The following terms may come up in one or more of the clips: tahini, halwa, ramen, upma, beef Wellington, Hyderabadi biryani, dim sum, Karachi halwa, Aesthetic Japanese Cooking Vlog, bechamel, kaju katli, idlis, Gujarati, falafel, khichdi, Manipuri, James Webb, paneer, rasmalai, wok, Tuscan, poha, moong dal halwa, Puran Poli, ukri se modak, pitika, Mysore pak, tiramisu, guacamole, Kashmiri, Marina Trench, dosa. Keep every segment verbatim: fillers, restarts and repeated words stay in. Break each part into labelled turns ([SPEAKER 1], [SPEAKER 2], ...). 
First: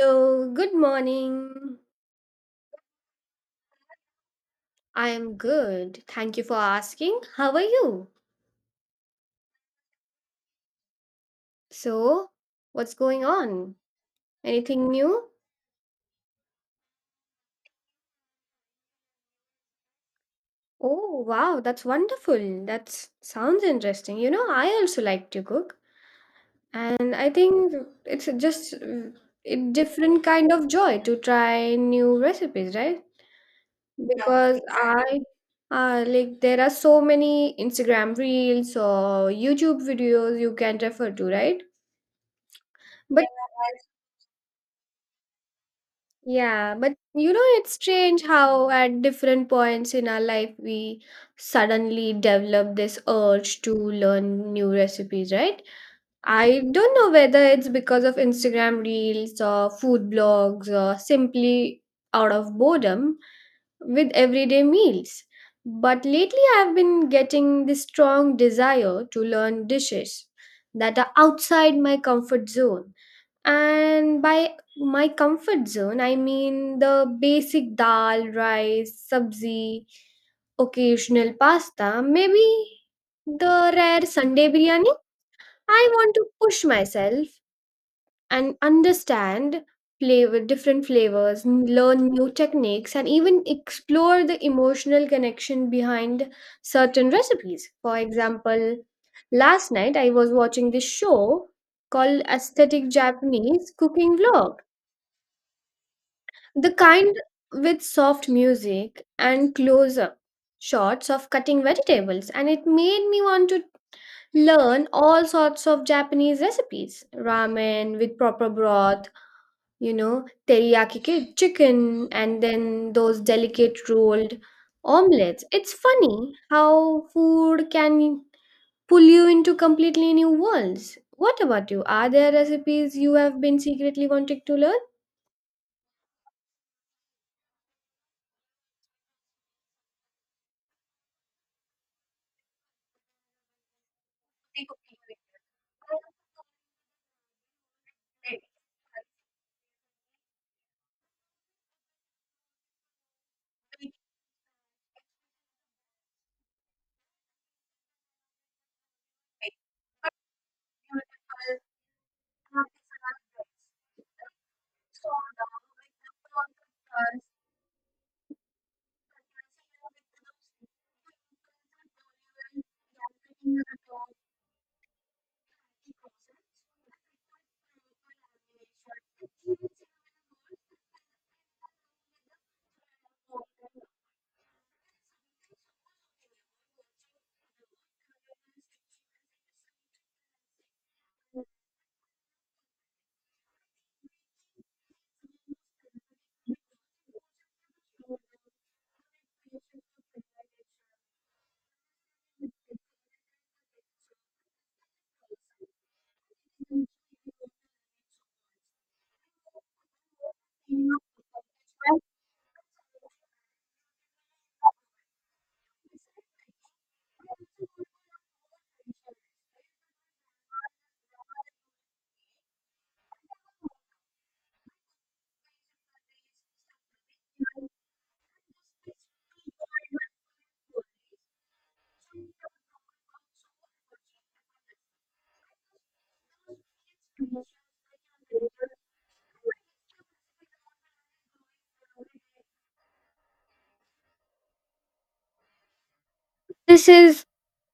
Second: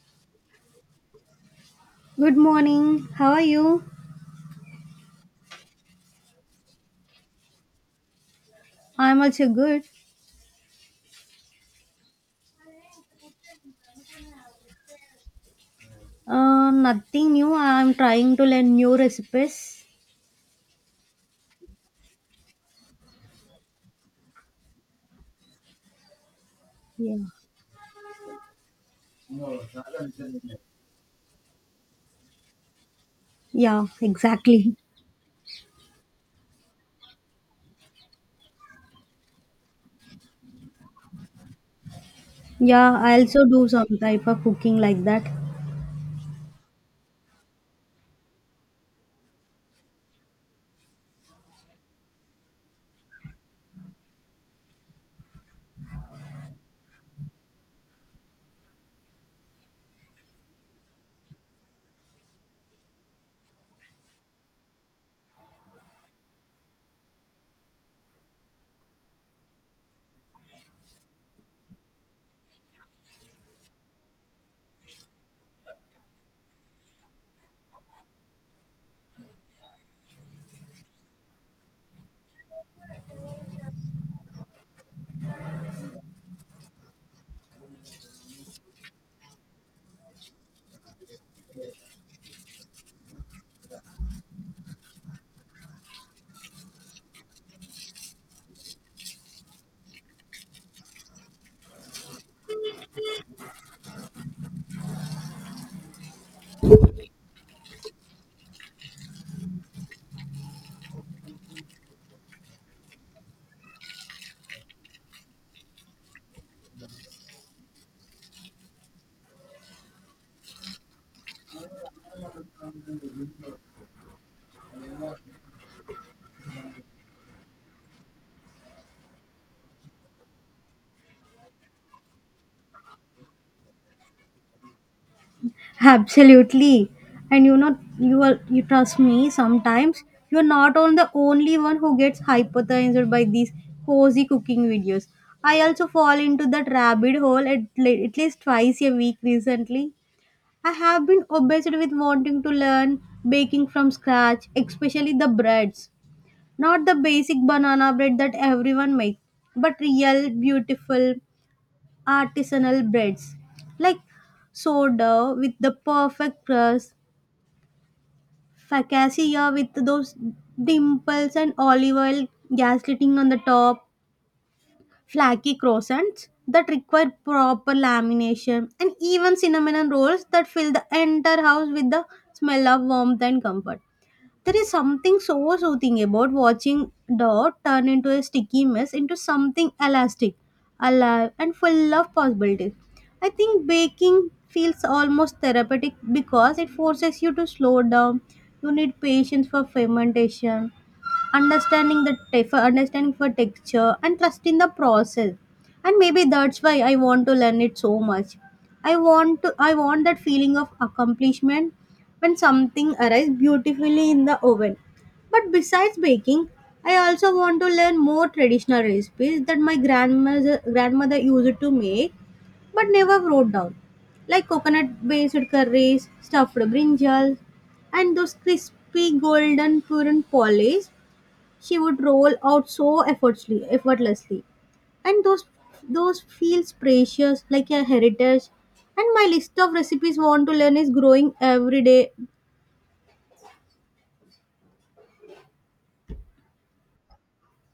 [SPEAKER 1] So good morning.
[SPEAKER 2] Good morning. How are you?
[SPEAKER 1] I am good. Thank you for asking. How are you?
[SPEAKER 2] I'm also good.
[SPEAKER 1] So, what's going on? Anything new?
[SPEAKER 2] Uh, nothing new. I'm trying to learn new recipes.
[SPEAKER 1] Oh, wow, that's wonderful. That s- sounds interesting. You know, I also like to cook, and
[SPEAKER 2] Yeah.
[SPEAKER 1] I think it's just uh, a different kind of joy to try new recipes, right?
[SPEAKER 2] Yeah,
[SPEAKER 1] Yeah, because
[SPEAKER 2] exactly.
[SPEAKER 1] exactly. I uh, like there are so many Instagram reels or YouTube videos you can refer to, right?
[SPEAKER 2] Yeah, I
[SPEAKER 1] But
[SPEAKER 2] also do some
[SPEAKER 1] Yeah,
[SPEAKER 2] type of cooking like that.
[SPEAKER 1] Yeah, but you know, it's strange how at different points in our life we suddenly develop this urge to learn new recipes, right? I don't know whether it's because of Instagram reels or food blogs or simply out of boredom with everyday meals. But lately, I've been getting this strong desire to learn dishes that are outside my comfort zone, and by my comfort zone, I mean the basic dal, rice, sabzi, occasional pasta, maybe the rare Sunday biryani. I want to push myself and understand flavor, different flavors, n- learn new techniques, and even explore the emotional connection behind certain recipes. For example, last night I was watching this show called Aesthetic Japanese Cooking Vlog. The kind with soft music and close up shots of cutting vegetables, and it made me want to learn all sorts of Japanese recipes: ramen with proper broth, you know, teriyaki ki- chicken, and then those delicate rolled omelets. It's funny how food can pull you into completely new worlds. What about you? Are there recipes you have been secretly wanting to learn?
[SPEAKER 2] Absolutely. And you know, you are you trust me. Sometimes you're not on the only one who gets hypnotized by these cozy cooking videos. I also fall into that rabbit hole at, le- at least twice a week recently. I have been obsessed with wanting to learn baking from scratch, especially the breads. Not the basic banana bread that everyone makes, but real, beautiful, artisanal breads. Like sourdough with the perfect crust, focaccia with those dimples, and olive oil gaslighting on the top. Flaky croissants that require proper lamination, and even cinnamon rolls that fill the entire house with the smell of warmth and comfort. There is something so soothing about watching dough turn into a sticky mess into something elastic, alive, and full of possibilities. I think baking feels almost therapeutic because it forces you to slow down. You need patience for fermentation, understanding the tef- understanding for texture, and trust in the process. And maybe that's why I want to learn it so much. I want to i want that feeling of accomplishment when something arrives beautifully in the oven. But besides baking, I also want to learn more traditional recipes that my grandmother grandmother used to make but never wrote down, like coconut based curries, stuffed brinjals, and those crispy golden puran polish she would roll out so effortlessly, effortlessly. And those those feels precious like a heritage. And my list of recipes want to learn is growing every day.
[SPEAKER 1] This is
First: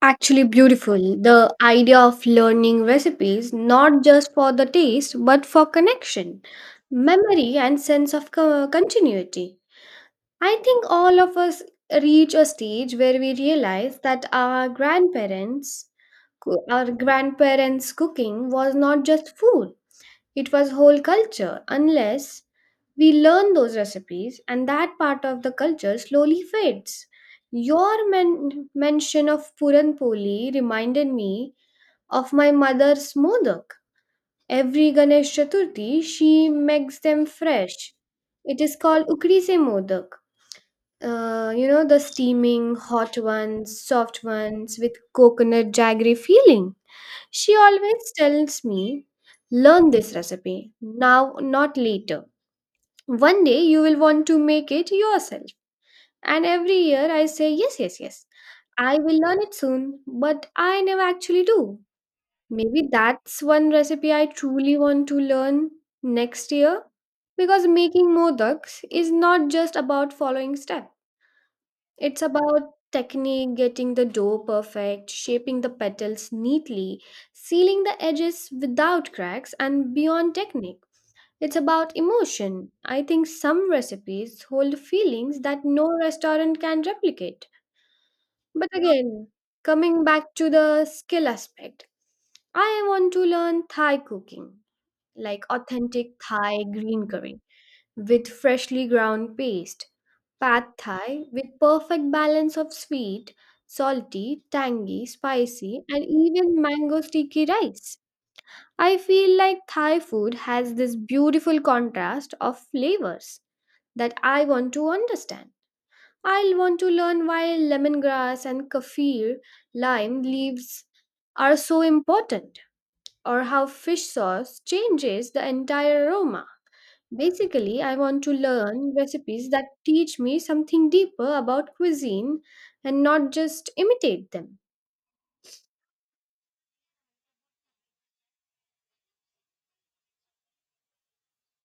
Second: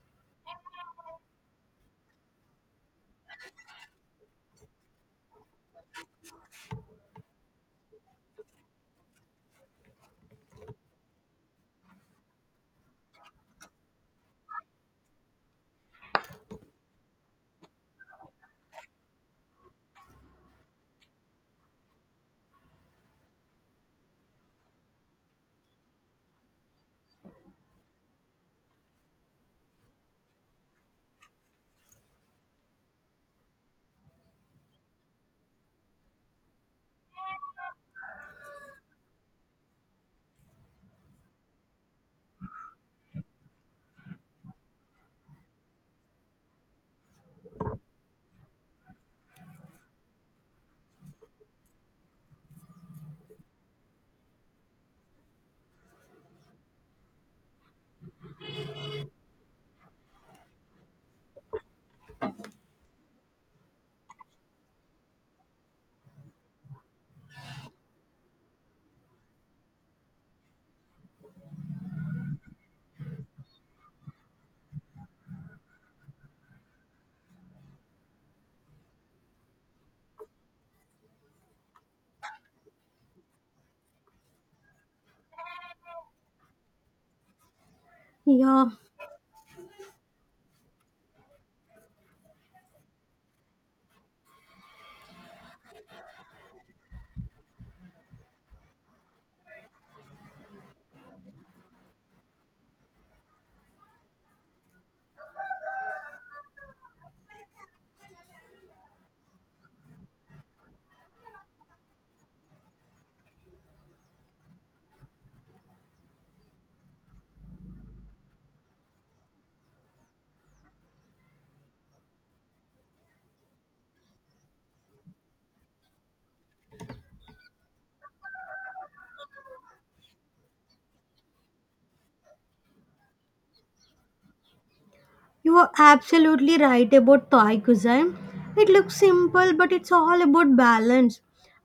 [SPEAKER 1] actually beautiful. The idea of learning recipes not just for the taste but for connection, memory, and sense of co- continuity. I think all of us reach a stage where we realize that our grandparents, coo- our grandparents' cooking was not just food. It was whole culture unless we learn those recipes and that part of the culture slowly fades. Your men- mention of Puran Poli reminded me of my mother's modak. Every Ganesh Chaturthi, she makes them fresh. It is called ukri se modak. Uh, you know, the steaming, hot ones, soft ones with coconut jaggery feeling. She always tells me, learn this recipe now, not later. One day you will want to make it yourself. And every year I say, yes, yes, yes, I will learn it soon, but I never actually do. Maybe that's one recipe I truly want to learn next year because making modaks is not just about following steps. It's about technique, getting the dough perfect, shaping the petals neatly, sealing the edges without cracks, and beyond technique. It's about emotion. I think some recipes hold feelings that no restaurant can replicate.
[SPEAKER 2] Yeah,
[SPEAKER 1] But again, coming back to the skill aspect, I want to learn Thai cooking, like authentic Thai green curry with freshly ground paste, Pad Thai with perfect balance of sweet, salty, tangy, spicy, and even mango sticky rice. I feel like Thai food has this beautiful contrast of flavors that I want to understand. I'll want to learn why lemongrass and kaffir lime leaves are so important, or how fish sauce changes the entire aroma. Basically, I want to learn recipes that teach me something deeper about cuisine and not just imitate them.
[SPEAKER 2] you are absolutely right about Thai cuisine. It looks simple, but it's all about balance.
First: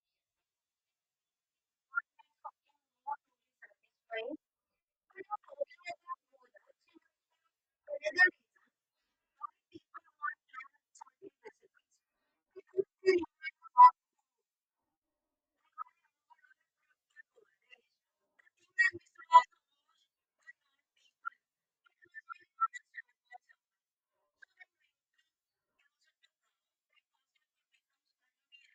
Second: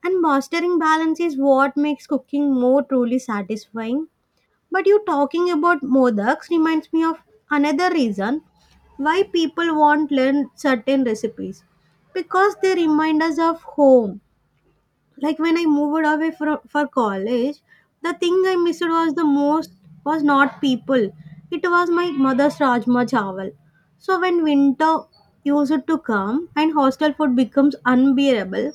[SPEAKER 2] And mastering balance is what makes cooking more truly satisfying. But you talking about modaks reminds me of another reason why people want learn certain recipes, because they remind us of home. Like when I moved away for, for college, the thing I missed was the most was not people. It was my mother's rajma chawal. So when winter used to come and hostel food becomes unbearable,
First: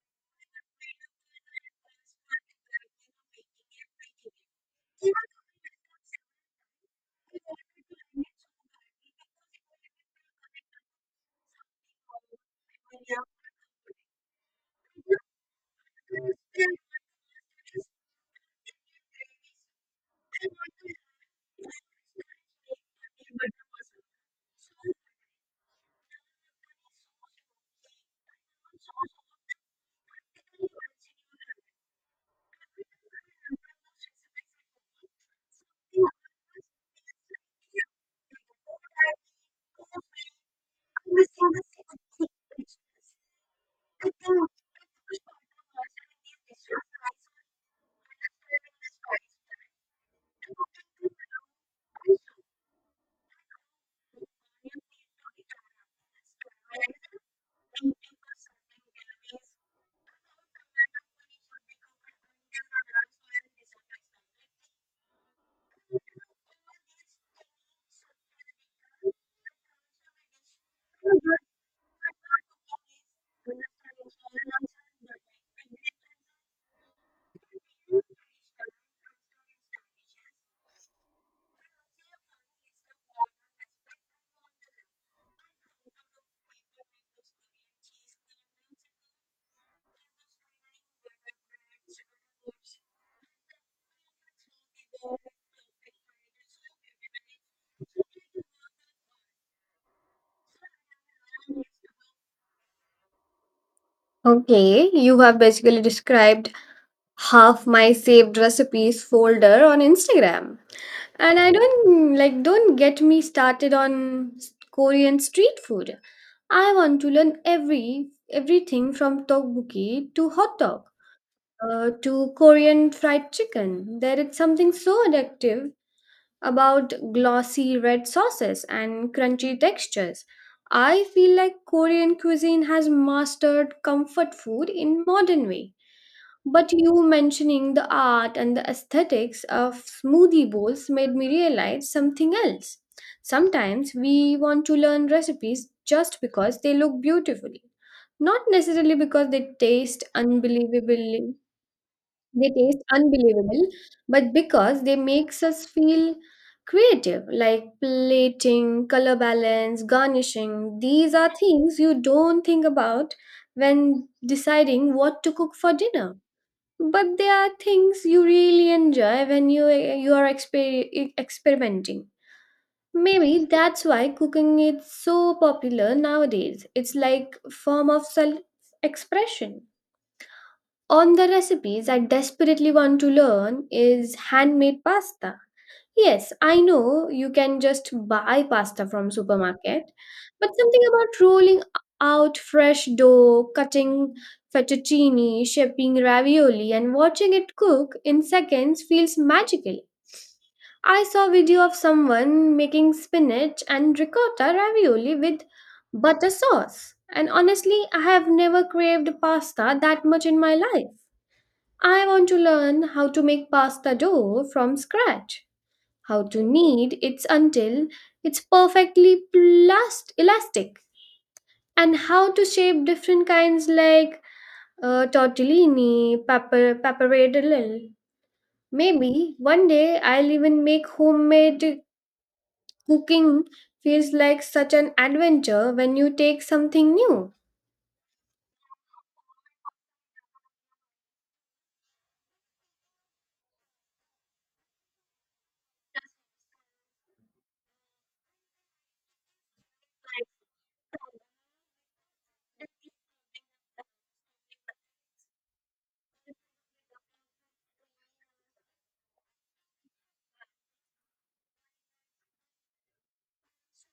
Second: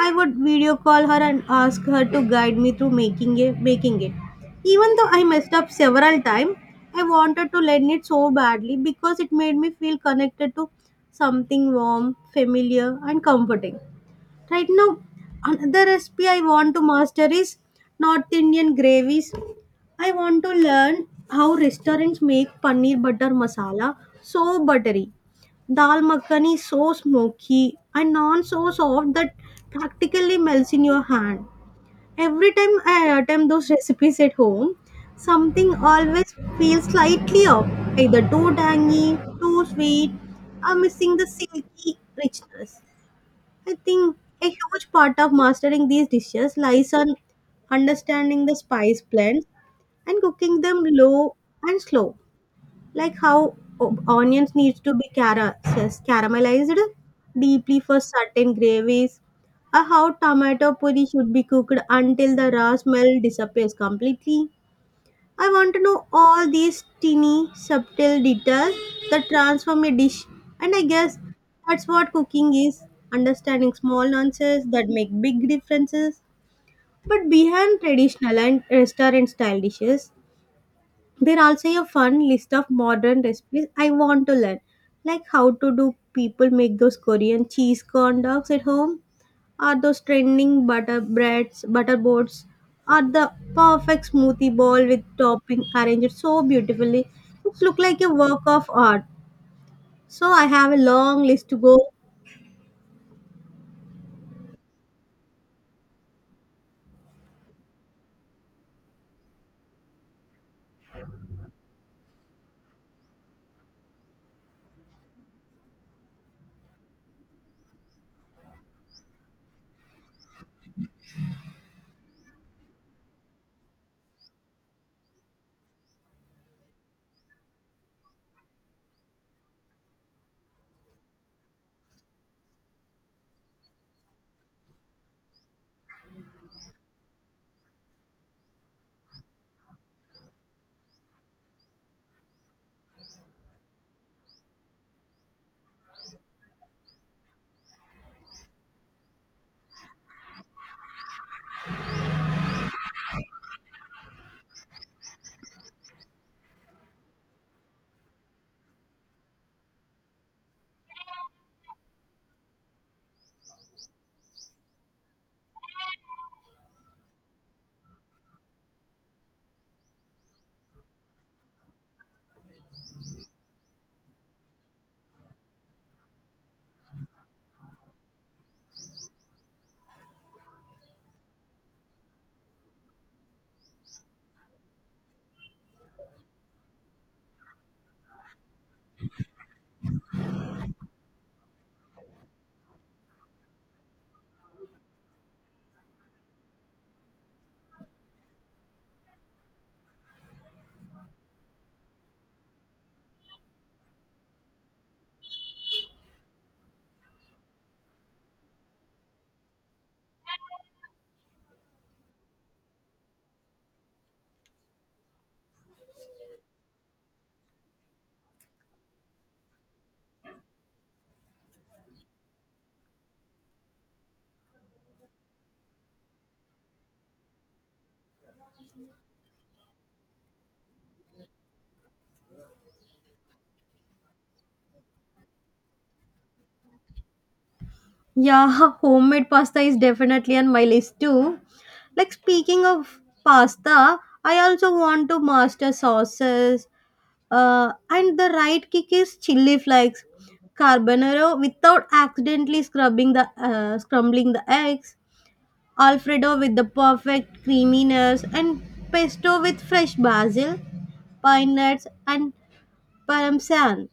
[SPEAKER 2] I would video call her and ask her to guide me through making it, making it. Even though I messed up several times, I wanted to learn it so badly because it made me feel connected to something warm, familiar, and comforting. Right now, another recipe I want to master is North Indian gravies. I want to learn how restaurants make paneer butter masala so buttery. Dal makhani so smoky and naan so soft that practically melts in your hand. Every time I attempt those recipes at home, something always feels slightly off, either too tangy, too sweet, or missing the silky richness. I think a huge part of mastering these dishes lies on understanding the spice blends and cooking them low and slow, like how o- onions needs to be cara- says caramelized deeply for certain gravies, or how tomato puree should be cooked until the raw smell disappears completely. I want to know all these teeny, subtle details that transform a dish. And I guess that's what cooking is, understanding small nuances that make big differences. But behind traditional and restaurant style dishes, there also a fun list of modern recipes I want to learn, like how to do people make those Korean cheese corn dogs at home, are those trending butter breads, butter boards, are the perfect smoothie bowl with topping arranged so beautifully. It look like a work of art. So I have a long list to go.
[SPEAKER 1] Okay, you have basically described half my saved recipes folder on Instagram. And I don't like, don't get me started on s- Korean street food. I want to learn every everything from tteokbokki to hot dog, uh, to Korean fried chicken. There is something so addictive about glossy red sauces and crunchy textures. I feel like Korean cuisine has mastered comfort food in modern way. But you mentioning the art and the aesthetics of smoothie bowls made me realize something else. Sometimes we want to learn recipes just because they look beautifully, not necessarily because they taste unbelievably they taste unbelievable, but because they makes us feel creative, like plating, color balance, garnishing. These are things you don't think about when deciding what to cook for dinner. But they are things you really enjoy when you you are exper- experimenting. Maybe that's why cooking is so popular nowadays. It's like form of self expression. On the recipes I desperately want to learn is handmade pasta. Yes, I know you can just buy pasta from supermarket, but something about rolling out fresh dough, cutting fettuccine, shaping ravioli and watching it cook in seconds feels magical. I saw a video of someone making spinach and ricotta ravioli with butter sauce, and honestly, I have never craved pasta that much in my life. I want to learn how to make pasta dough from scratch, how to knead it until it's perfectly plast- elastic, and how to shape different kinds like uh, tortellini, pepper, pappardelle. Maybe one day I'll even make homemade cooking feels like such an adventure when you take something new.
[SPEAKER 2] Yeah, homemade pasta is definitely on my list too. Like speaking of pasta, I also want to master sauces. Uh, and the right kick is chili flakes, carbonara without accidentally scrubbing the uh, scrambling the eggs. Alfredo with the perfect creaminess, and pesto with fresh basil, pine nuts, and parmesan.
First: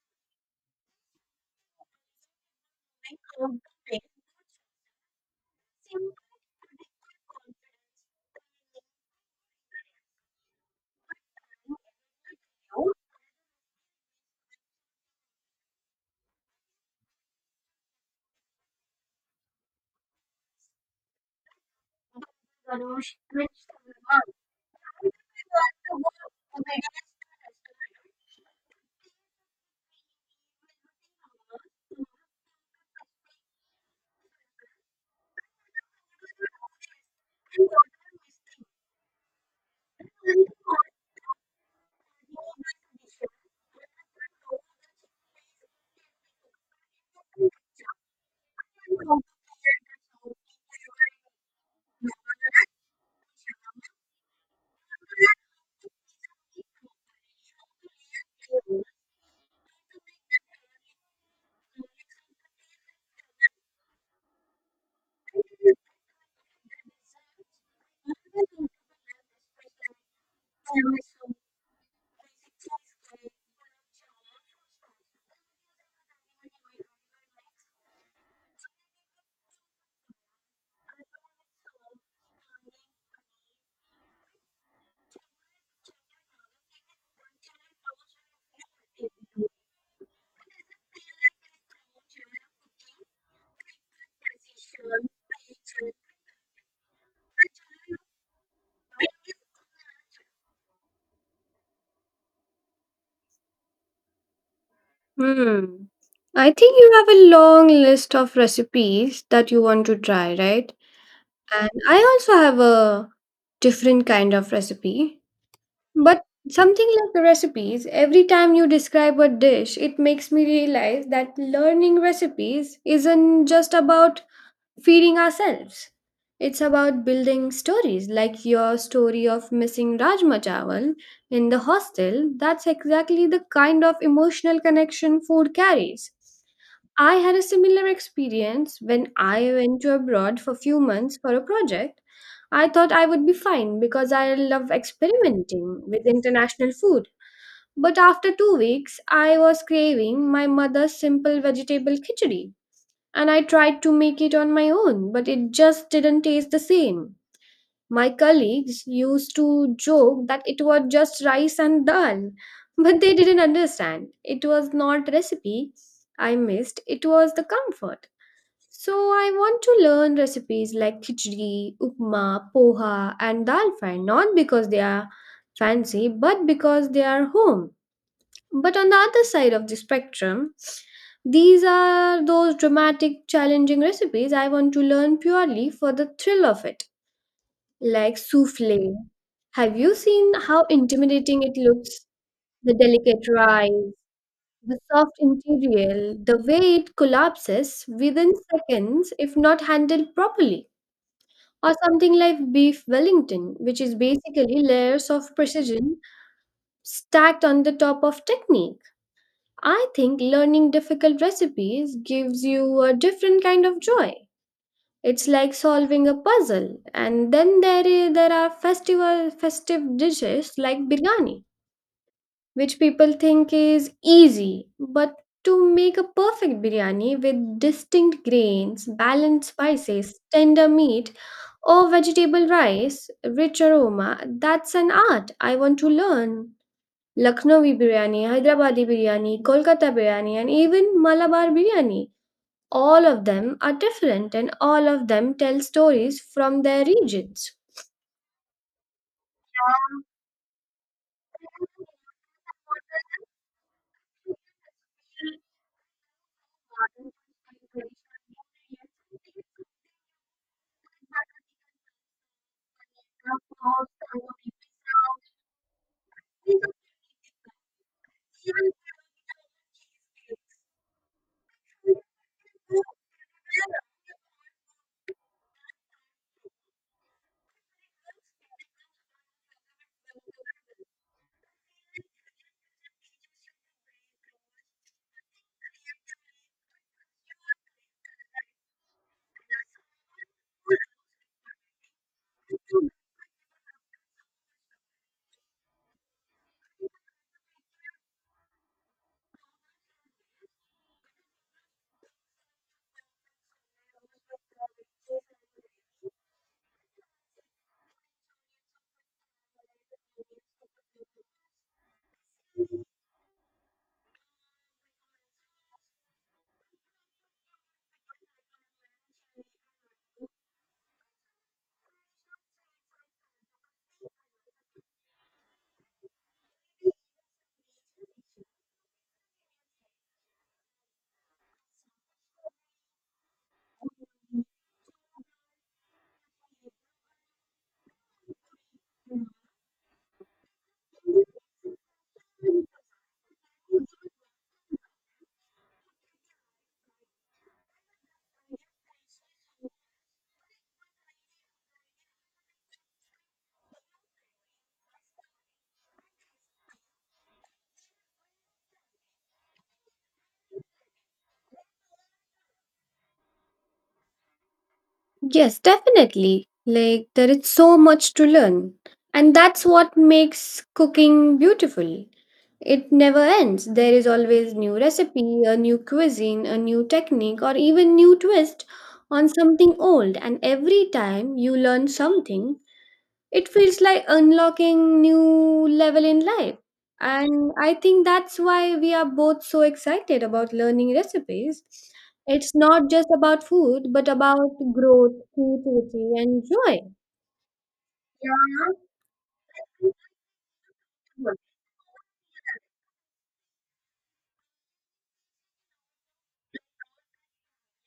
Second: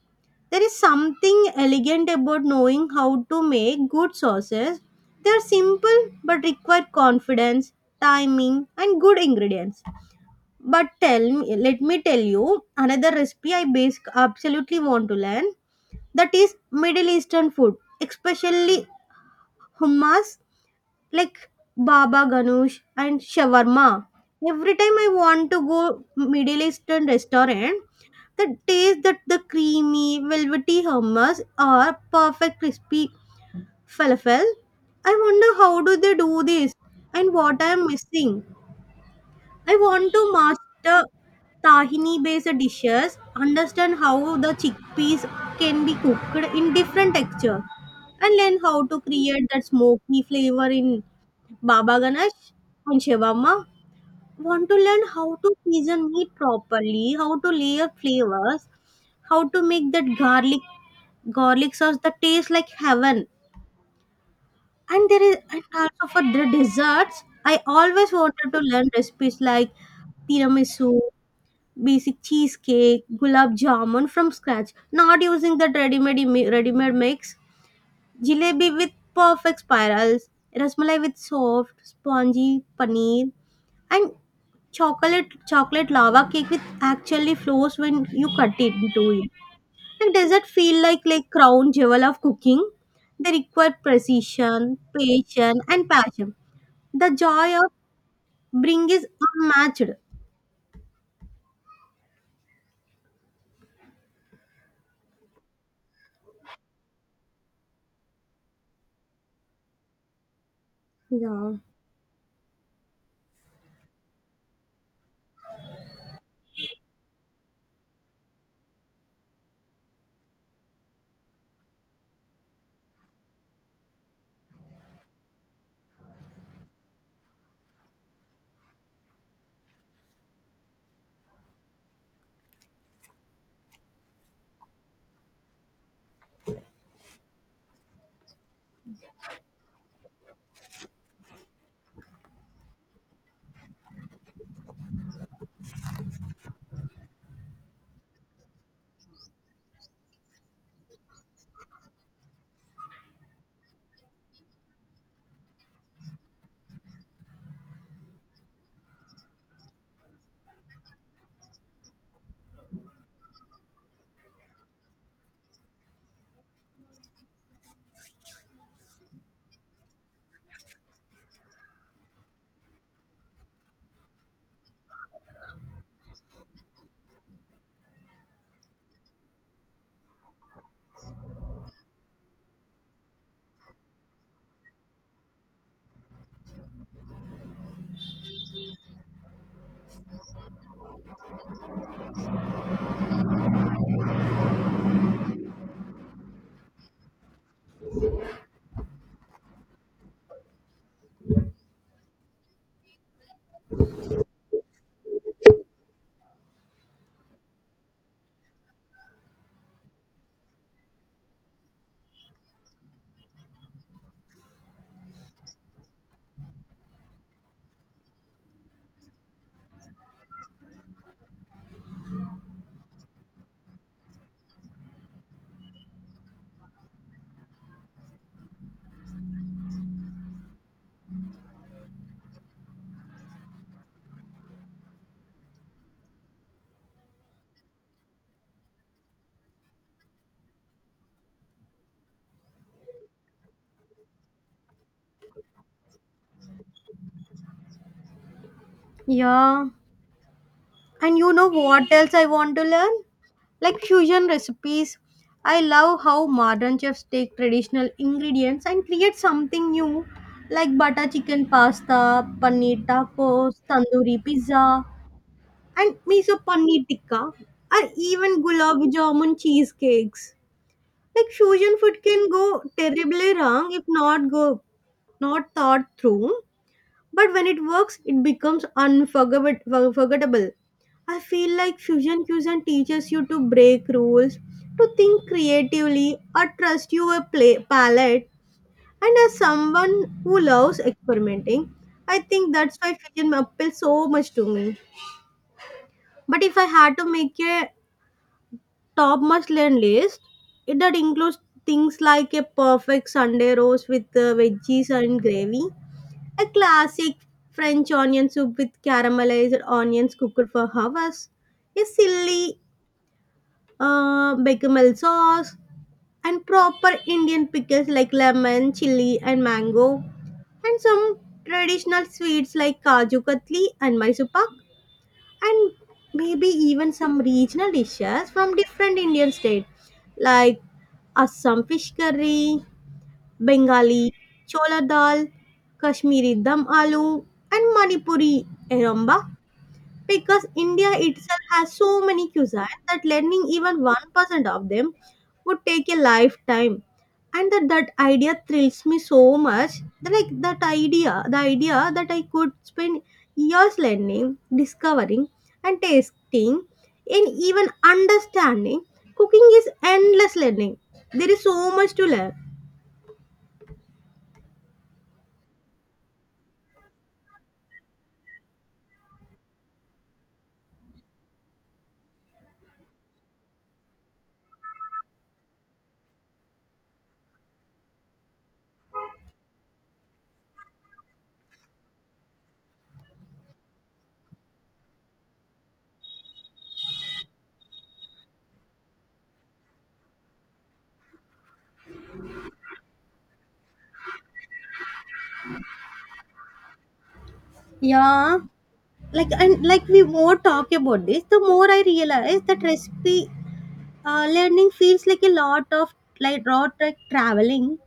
[SPEAKER 2] There is something elegant about knowing how to make good sauces. They are simple but require confidence, timing, and good ingredients. But tell me, let me tell you another recipe I basic absolutely want to learn. That is Middle Eastern food, especially hummus like Baba Ganoush and shawarma. Every time I want to go Middle Eastern restaurant, the taste that the creamy, velvety hummus or perfect crispy falafel. I wonder how do they do this and what I am missing. I want to master tahini based dishes, understand how the chickpeas can be cooked in different texture, and learn how to create that smoky flavor in Baba Ganesh and Shivamma. Want to learn how to season meat properly, how to layer flavors, how to make that garlic garlic sauce that tastes like heaven. And there is, and also for the desserts, I always wanted to learn recipes like tiramisu, basic cheesecake, gulab jamun from scratch, not using that ready-made ready-made mix, jalebi with perfect spirals, rasmalai with soft, spongy paneer, and chocolate chocolate lava cake with actually flows when you cut it into it. Like, does that feel like like crown jewel of cooking? They require precision, patience, and passion. The joy of bring is unmatched.
[SPEAKER 1] Hmm. I think you have a long list of recipes that you want to try, right?
[SPEAKER 2] Yeah.
[SPEAKER 1] And I also have a different kind of recipe. But something like the recipes, every time you describe a dish, it makes me realize that learning recipes isn't just about feeding ourselves. It's about building stories, like your story of missing Rajma Chawal in the hostel. That's exactly the kind of emotional connection food carries. I had a similar experience when I went to abroad for few months for a project. I thought I would be fine because I love experimenting with international food. But after two weeks, I was craving my mother's simple vegetable khichdi. And I tried to make it on my own, but it just didn't taste the same. My colleagues used to joke that it was just rice and dal, but they didn't understand. It was not recipe I missed, it was the comfort. So I want to learn recipes like khichdi, upma, poha, and dal fry, not because they are fancy, but because they are home. But on the other side of the spectrum, these are those dramatic, challenging recipes I want to learn purely for the thrill of it, like souffle. Have you seen how intimidating it looks? The delicate rice, the soft interior, the way it collapses within seconds if not handled properly. Or something like beef Wellington, which is basically layers of precision stacked on the top of technique. I think learning difficult recipes gives you a different kind of joy. It's like solving a puzzle. And then there, is, there are festival, festive dishes like biryani which people think is easy. But to make a perfect biryani with distinct grains, balanced spices, tender meat, or vegetable rice, rich aroma, that's an art I want to learn. Lucknowi biryani, Hyderabadi biryani, Kolkata biryani, and even Malabar biryani. All of them are different and all of them tell stories from their regions.
[SPEAKER 2] Yeah. And you know what else I want to learn? Like fusion recipes. I love how modern chefs take traditional ingredients and create something new, like butter chicken pasta, paneer tacos, tandoori pizza, and miso paneer tikka, or even gulab jamun cheesecakes. Like fusion food can go terribly wrong if not go not thought through. But when it works, it becomes unforgettable. Forgettable. I feel like fusion fusion teaches you to break rules, to think creatively, or trust your play- palette. And as someone who loves experimenting, I think that's why fusion appeals so much to me. But if I had to make a top must learn list, it that includes things like a perfect Sunday roast with uh, veggies and gravy, a classic French onion soup with caramelized onions cooked for hours, a silly uh, bechamel sauce, and proper Indian pickles like lemon, chili, and mango, and some traditional sweets like kaju katli and Mysore pak, and maybe even some regional dishes from different Indian states like Assam fish curry, Bengali Chola Dal, Kashmiri Dum Aloo, and Manipuri Eromba. Because India itself has so many cuisines that learning even one percent of them would take a lifetime. And that, that idea thrills me so much. Like that idea, the idea that I could spend years learning, discovering, and tasting, and even understanding. Cooking is endless learning. There is so much to learn.
[SPEAKER 1] Yes, definitely. Like, there is so much to learn. And that's what makes cooking beautiful. It never ends. There is always new recipe, a new cuisine, a new technique, or even new twist on something old. And every time you learn something it feels like unlocking new level in life. And I think that's why we are both so excited about learning recipes. It's not just about food but about growth, creativity, and joy.
[SPEAKER 2] Yeah. Like and like we more talk about this, the more I realize that recipe uh, learning feels like a lot of, like road like traveling,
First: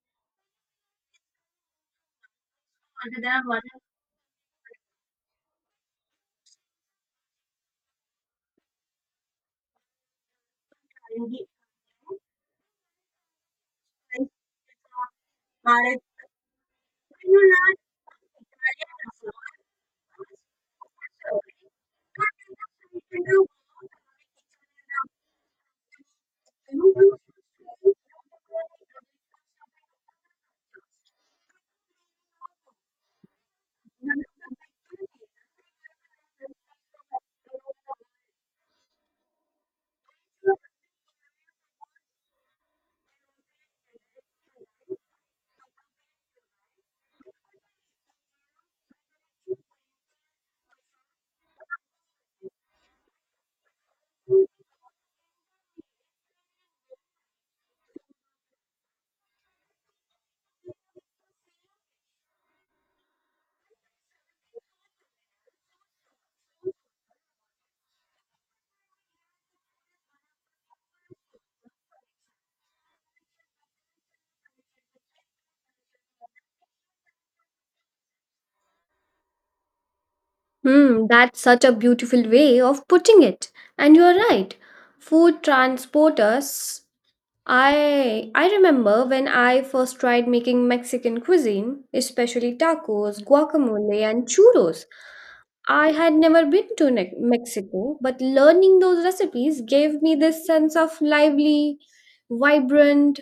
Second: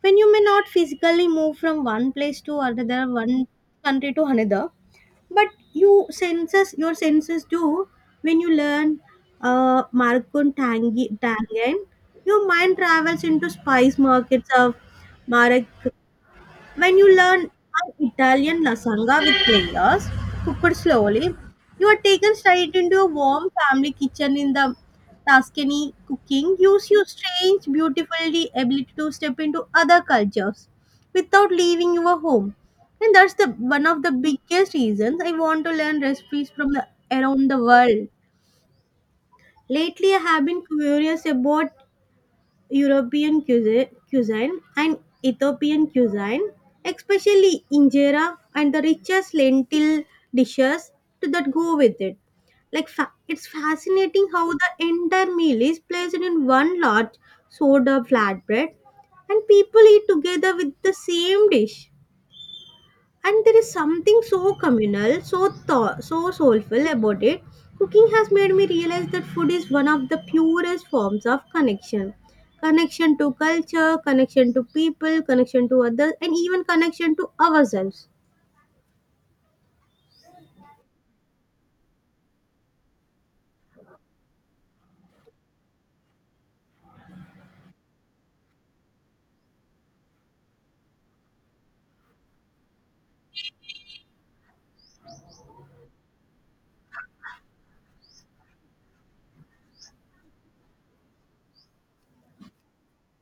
[SPEAKER 2] when you may not physically move from one place to another, one country to another, but you senses your senses do. When you learn uh, Markun Tangi Tangen, your mind travels into spice markets of Marek. When you learn an Italian lasagna with players, cooked slowly, you are taken straight into a warm family kitchen in the Tuscany. Cooking gives you strange, beautifully ability to step into other cultures without leaving your home. And that's the one of the biggest reasons I want to learn recipes from the, around the world. Lately, I have been curious about European cuisine, cuisine and Ethiopian cuisine, especially injera and the richest lentil dishes to that go with it. Like fa- it's fascinating how the entire meal is placed in one large soda flatbread, and people eat together with the same dish. And there is something so communal, so thought, so soulful about it. Cooking has made me realize that food is one of the purest forms of connection, connection to culture, connection to people, connection to others, and even connection to ourselves.
[SPEAKER 1] Hmm, that's such a beautiful way of putting it. And you're right, food transport us. I i remember when I first tried making Mexican cuisine, especially tacos, guacamole, and churros. I had never been to Ne- Mexico, but learning those recipes gave me this sense of lively, vibrant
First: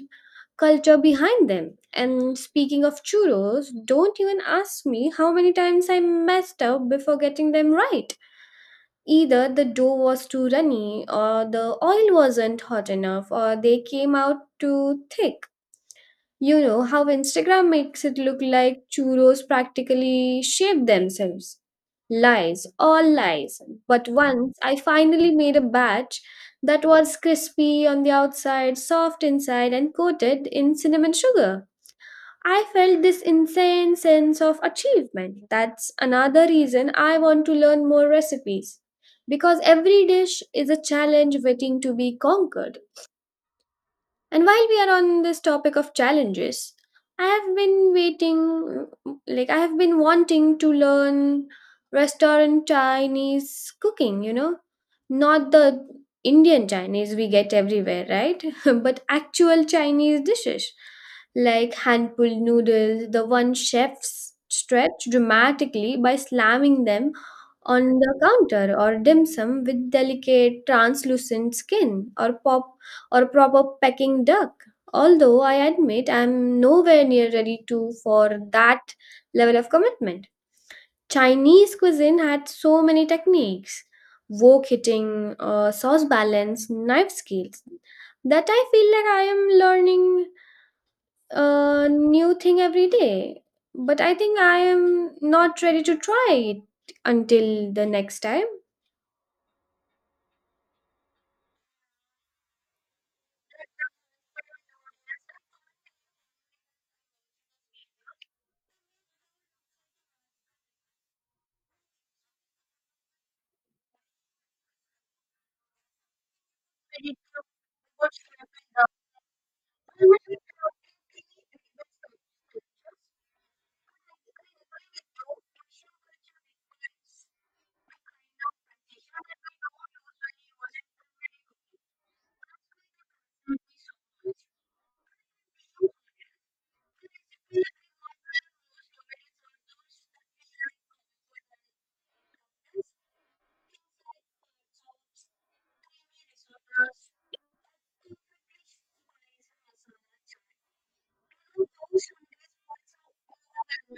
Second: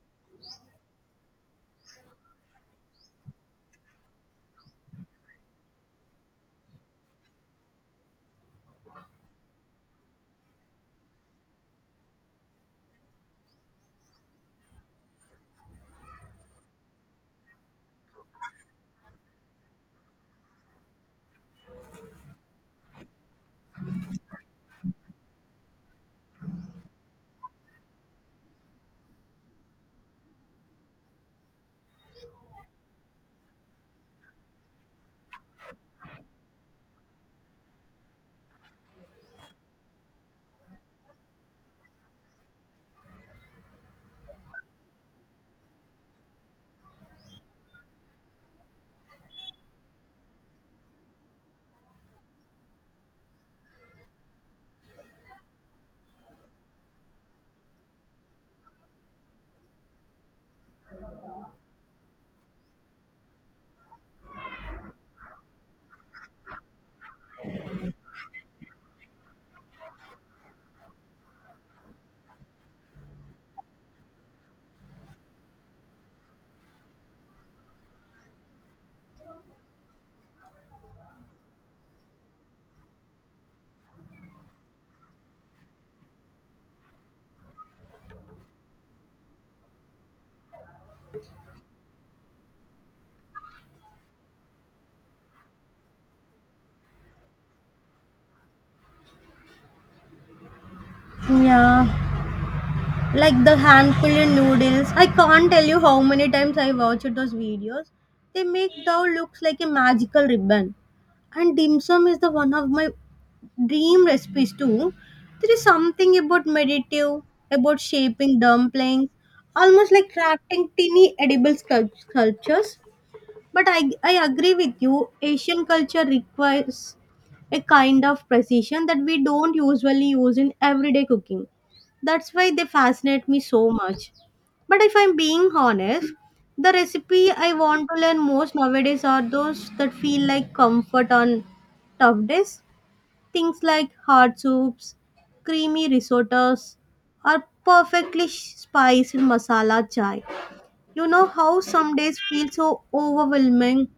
[SPEAKER 1] culture behind them. And speaking of churros, don't even ask me how many times I messed up before getting them right. Either the dough was too runny, or the oil wasn't hot enough, or they came out too thick. You know how Instagram makes it look like churros practically shape themselves. Lies, all lies. But once I finally made a batch that was crispy on the outside, soft inside, and coated in cinnamon sugar, I felt this insane sense of achievement. That's another reason I want to learn more recipes because every dish is a challenge waiting to be conquered. And while we are on this topic of challenges, I have been waiting, like, I have been wanting to learn restaurant Chinese cooking, you know, not the Indian Chinese we get everywhere, right? But actual Chinese dishes like hand pulled noodles, the one chefs stretch dramatically by slamming them on the counter, or dim sum with delicate translucent skin, or pop or proper pecking duck. Although I admit I'm nowhere near ready to for that level of commitment. Chinese cuisine had so many techniques, wok hitting, uh, sauce balance, knife skills that I feel like I am learning a new thing every day. But I think I am not ready to try it until the next time.
[SPEAKER 2] Yeah, like the handful in noodles. I can't tell you how many times I watched those videos. They make dough looks like a magical ribbon. And dim sum is the one of my dream recipes too. There is something about meditative, about shaping dumplings, almost like crafting tiny edible sculp- sculptures. But I, I agree with you, Asian culture requires a kind of precision that we don't usually use in everyday cooking. That's why they fascinate me so much. But if I'm being honest, the recipe I want to learn most nowadays are those that feel like comfort on tough days. Things like hard soups, creamy risottos, or perfectly spiced masala chai. You know how some days feel so overwhelming?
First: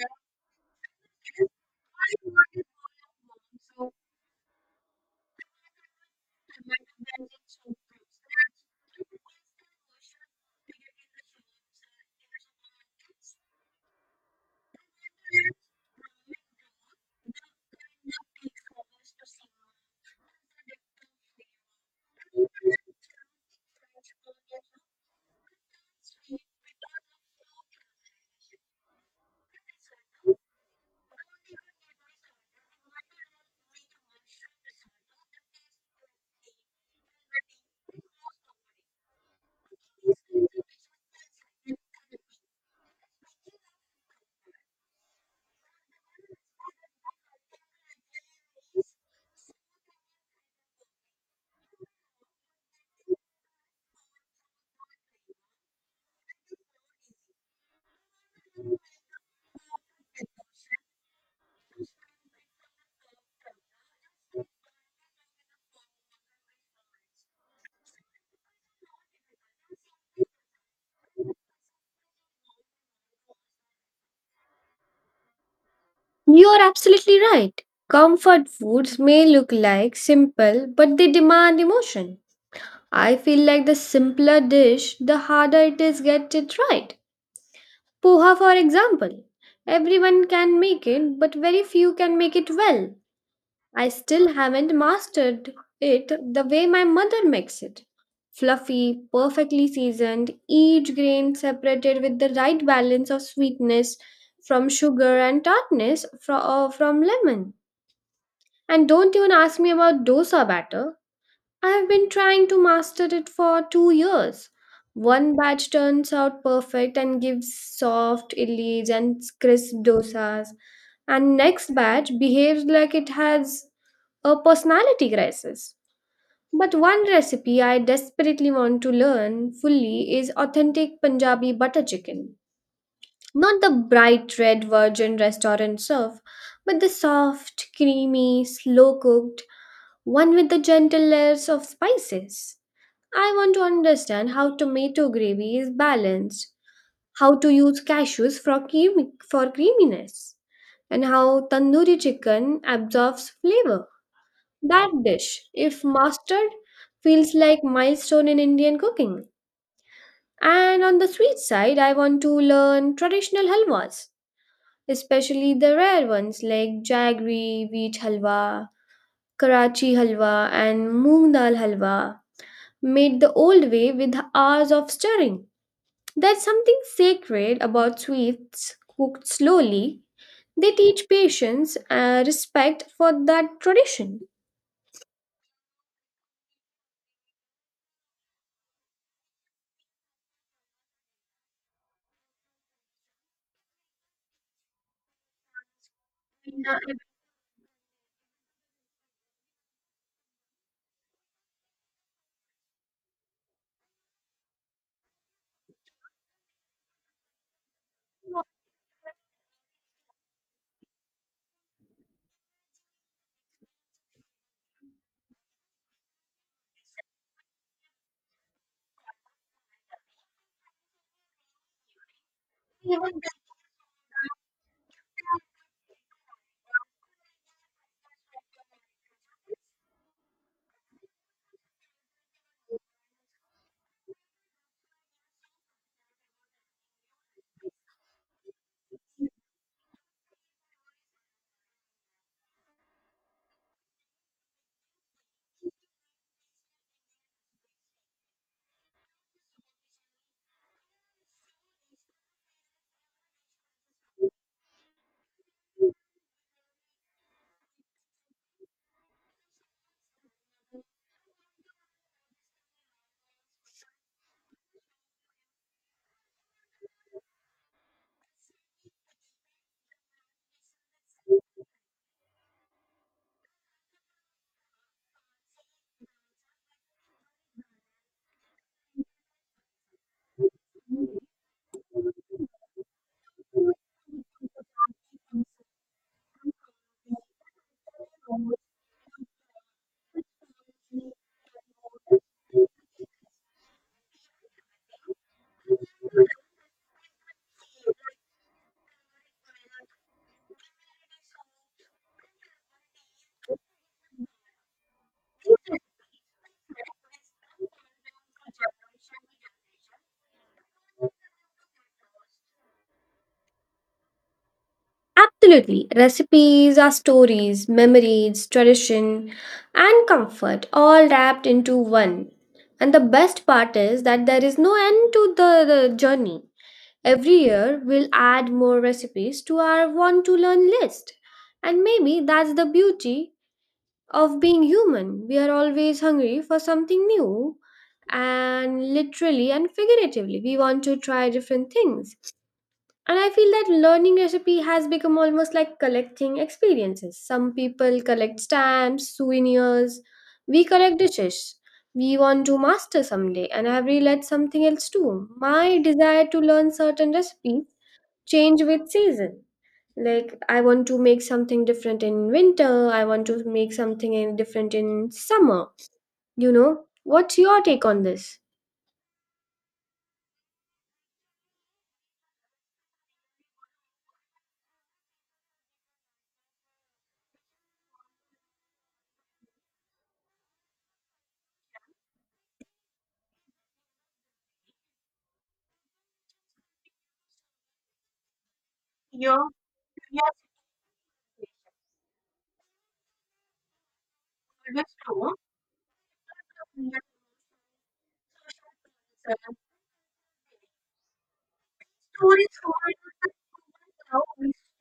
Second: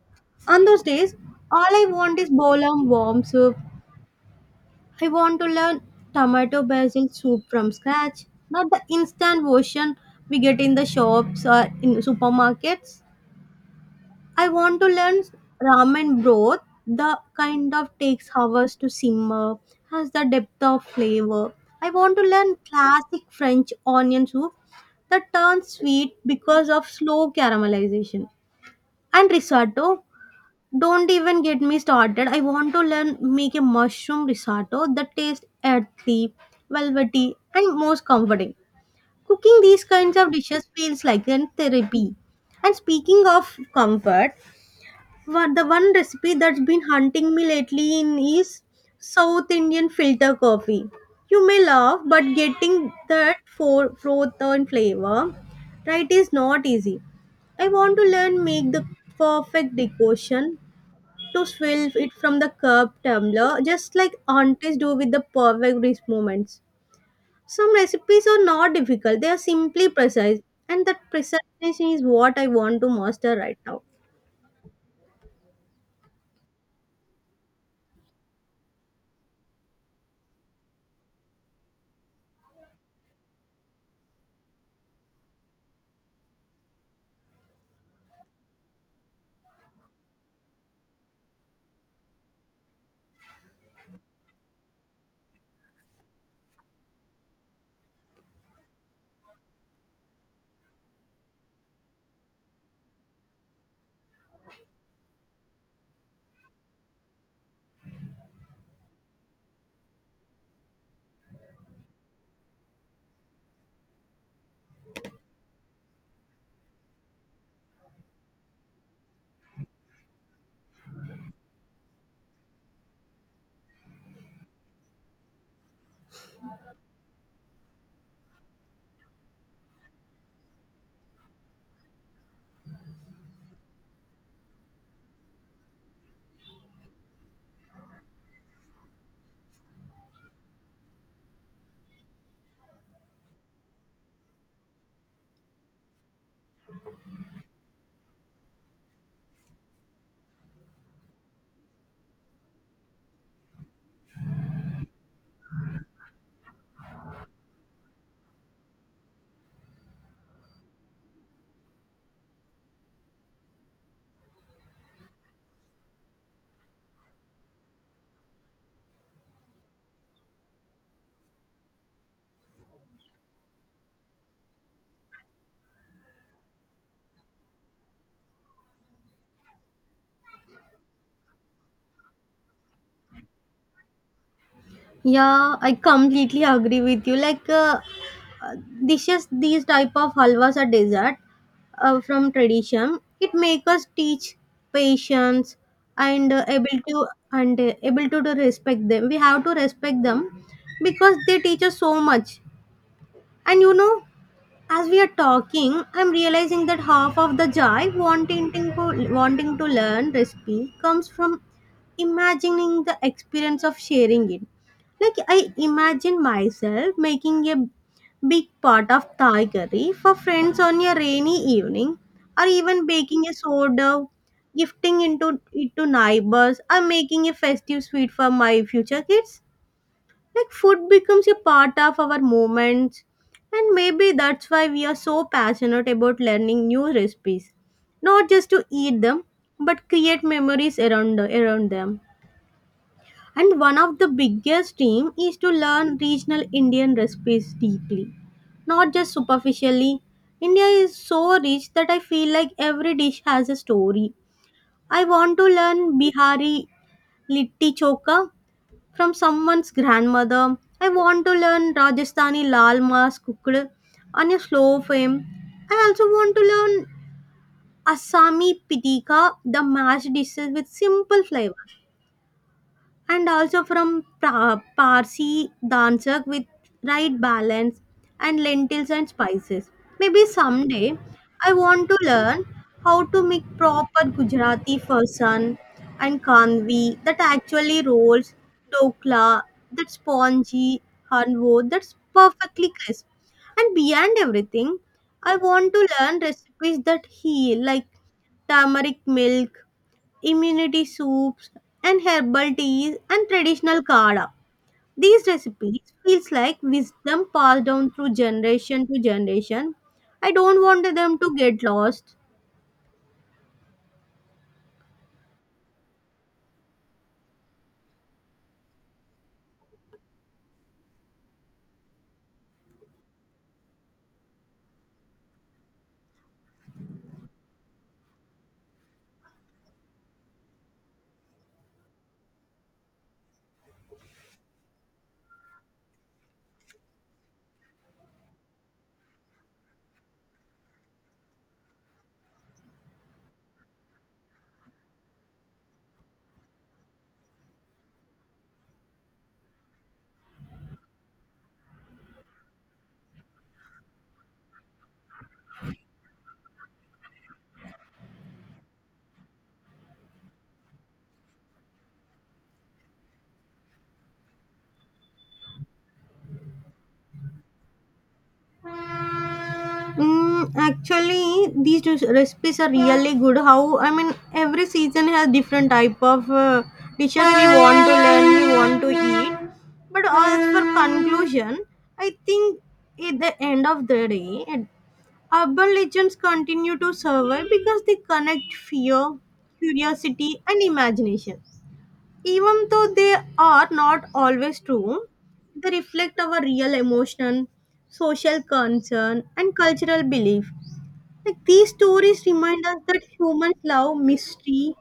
[SPEAKER 2] On those days, all I want is bowl of warm soup. I want to learn tomato basil soup from scratch, not the instant version we get in the shops or in supermarkets. I want to learn ramen broth. The kind of takes hours to simmer, has the depth of flavor. I want to learn classic French onion soup that turns sweet because of slow caramelization. And risotto, don't even get me started. I want to learn make a mushroom risotto that tastes earthy, velvety, and most comforting. Cooking these kinds of dishes feels like a therapy. And speaking of comfort, what the one recipe that's been hunting me lately in is South Indian filter coffee. You may laugh, but getting that for froth and flavor right is not easy. I want to learn make the perfect decoction to swill it from the cup tumbler, just like aunties do with the perfect wrist movements. Some recipes are not difficult; they are simply precise, and that precision is what I want to master right now.
[SPEAKER 1] You are absolutely right. Comfort foods may look like simple, but they demand emotion. I feel like the simpler dish, the harder it is get it right. Poha, for example. Everyone can make it, but very few can make it well. I still haven't mastered it the way my mother makes it. Fluffy, perfectly seasoned, each grain separated with the right balance of sweetness from sugar and tartness fro- uh, from lemon. And don't even ask me about dosa batter. I've been trying to master it for two years. One batch turns out perfect and gives soft idlis and crisp dosas, and next batch behaves like it has a personality crisis. But one recipe I desperately want to learn fully is authentic Punjabi butter chicken. Not the bright red virgin restaurant serve, but the soft, creamy, slow cooked one with the gentle layers of spices. I want to understand how tomato gravy is balanced, how to use cashews for, cream, for creaminess, and how tandoori chicken absorbs flavor. That dish, if mastered, feels like milestone in Indian cooking. And on the sweet side, I want to learn traditional halwas, especially the rare ones like jaggery, wheat halwa, Karachi halwa, and moong dal halwa, made the old way with hours of stirring. There's something sacred about sweets cooked slowly. They teach patience and respect for that tradition.
[SPEAKER 2] Yeah, I completely agree with you. Like uh, uh, dishes, these type of halwas are dessert uh, from tradition. It make us teach patience and uh, able to and uh, able to, to respect them. We have to respect them because they teach us so much. And you know, as we are talking I'm realizing that half of the joy wanting to wanting to learn recipe comes from imagining the experience of sharing it. Like I imagine myself making a big pot of Thai curry for friends on a rainy evening, or even baking a sourdough, gifting into it to neighbors, or making a festive sweet for my future kids. Like food becomes a part of our moments, and maybe that's why we are so passionate about learning new recipes, not just to eat them, but create memories around around them. And one of the biggest dream is to learn regional Indian recipes deeply, not just superficially. India is so rich that I feel like every dish has a story. I want to learn Bihari litti chokha from someone's grandmother. I want to learn Rajasthani lal mas cooked on a slow flame. I also want to learn Assami pitika, the mashed dishes with simple flavor, and also from pra- Parsi dancer with right balance and lentils and spices. Maybe someday I want to learn how to make proper Gujarati fasan and kanvi that actually rolls, dokla that spongy, halwo that's perfectly crisp. And beyond everything, I want to learn recipes that heal, like turmeric milk, immunity soups, and herbal teas, and traditional kala. These recipes feels like wisdom passed down through generation to generation. I don't want them to get lost.
[SPEAKER 1] Absolutely. Recipes are stories, memories, tradition, and comfort all wrapped into one. And the best part is that there is no end to the, the journey. Every year, we'll add more recipes to our want to learn list. And maybe that's the beauty of being human. We are always hungry for something new. And literally and figuratively, we want to try different things. And I feel that learning recipe has become almost like collecting experiences. Some people collect stamps, souvenirs, we collect dishes. We want to master someday, and I have realized something else too. My desire to learn certain recipes change with season. Like, I want to make something different in winter, I want to make something in- different in summer. You know, what's your take on this?
[SPEAKER 2] Mm, actually, these res- recipes are really good. How I mean, every season has different type of uh, dishes we want to learn, we want to eat. But as for conclusion, I think at the end of the day, at— urban legends continue to survive because they connect fear, curiosity, and imagination. Even though they are not always true, they reflect our real emotion, social concern, and cultural belief. Like these stories remind us that humans love mystery,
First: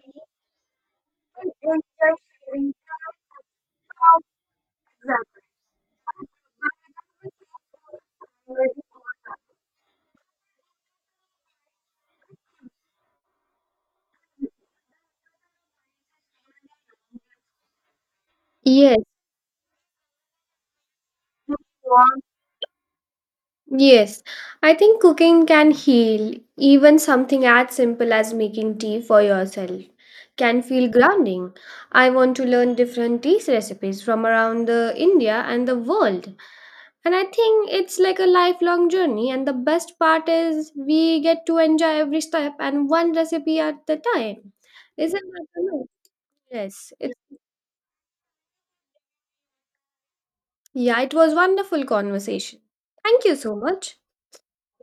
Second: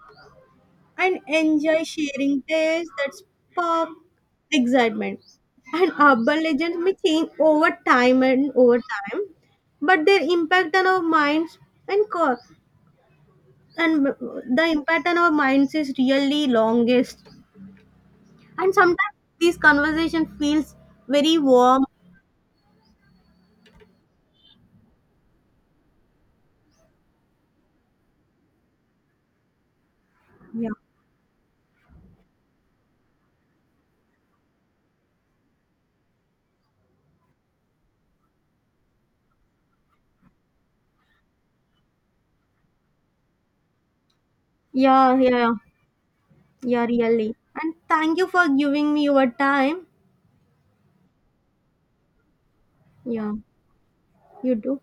[SPEAKER 2] and enjoy sharing tales that spark excitement. And urban legends may change over time and over time, but their impact on our minds and co- and the impact on our minds is really longest. And sometimes
[SPEAKER 1] Yes.
[SPEAKER 2] these conversation feels very warm.
[SPEAKER 1] Yes, I think cooking can heal. Even something as simple as making tea for yourself can
[SPEAKER 2] Yeah,
[SPEAKER 1] feel grounding. I want to learn different tea recipes from around the India and the world. And I think it's like a lifelong journey and the best part is we get to enjoy every step and one recipe at the time.
[SPEAKER 2] yeah,
[SPEAKER 1] Isn't that
[SPEAKER 2] yeah,
[SPEAKER 1] amazing?
[SPEAKER 2] yeah,
[SPEAKER 1] Yes. It's,
[SPEAKER 2] really. And thank you for giving me your time.
[SPEAKER 1] yeah, it was wonderful conversation. Thank
[SPEAKER 2] Yeah,
[SPEAKER 1] you so much.
[SPEAKER 2] you do.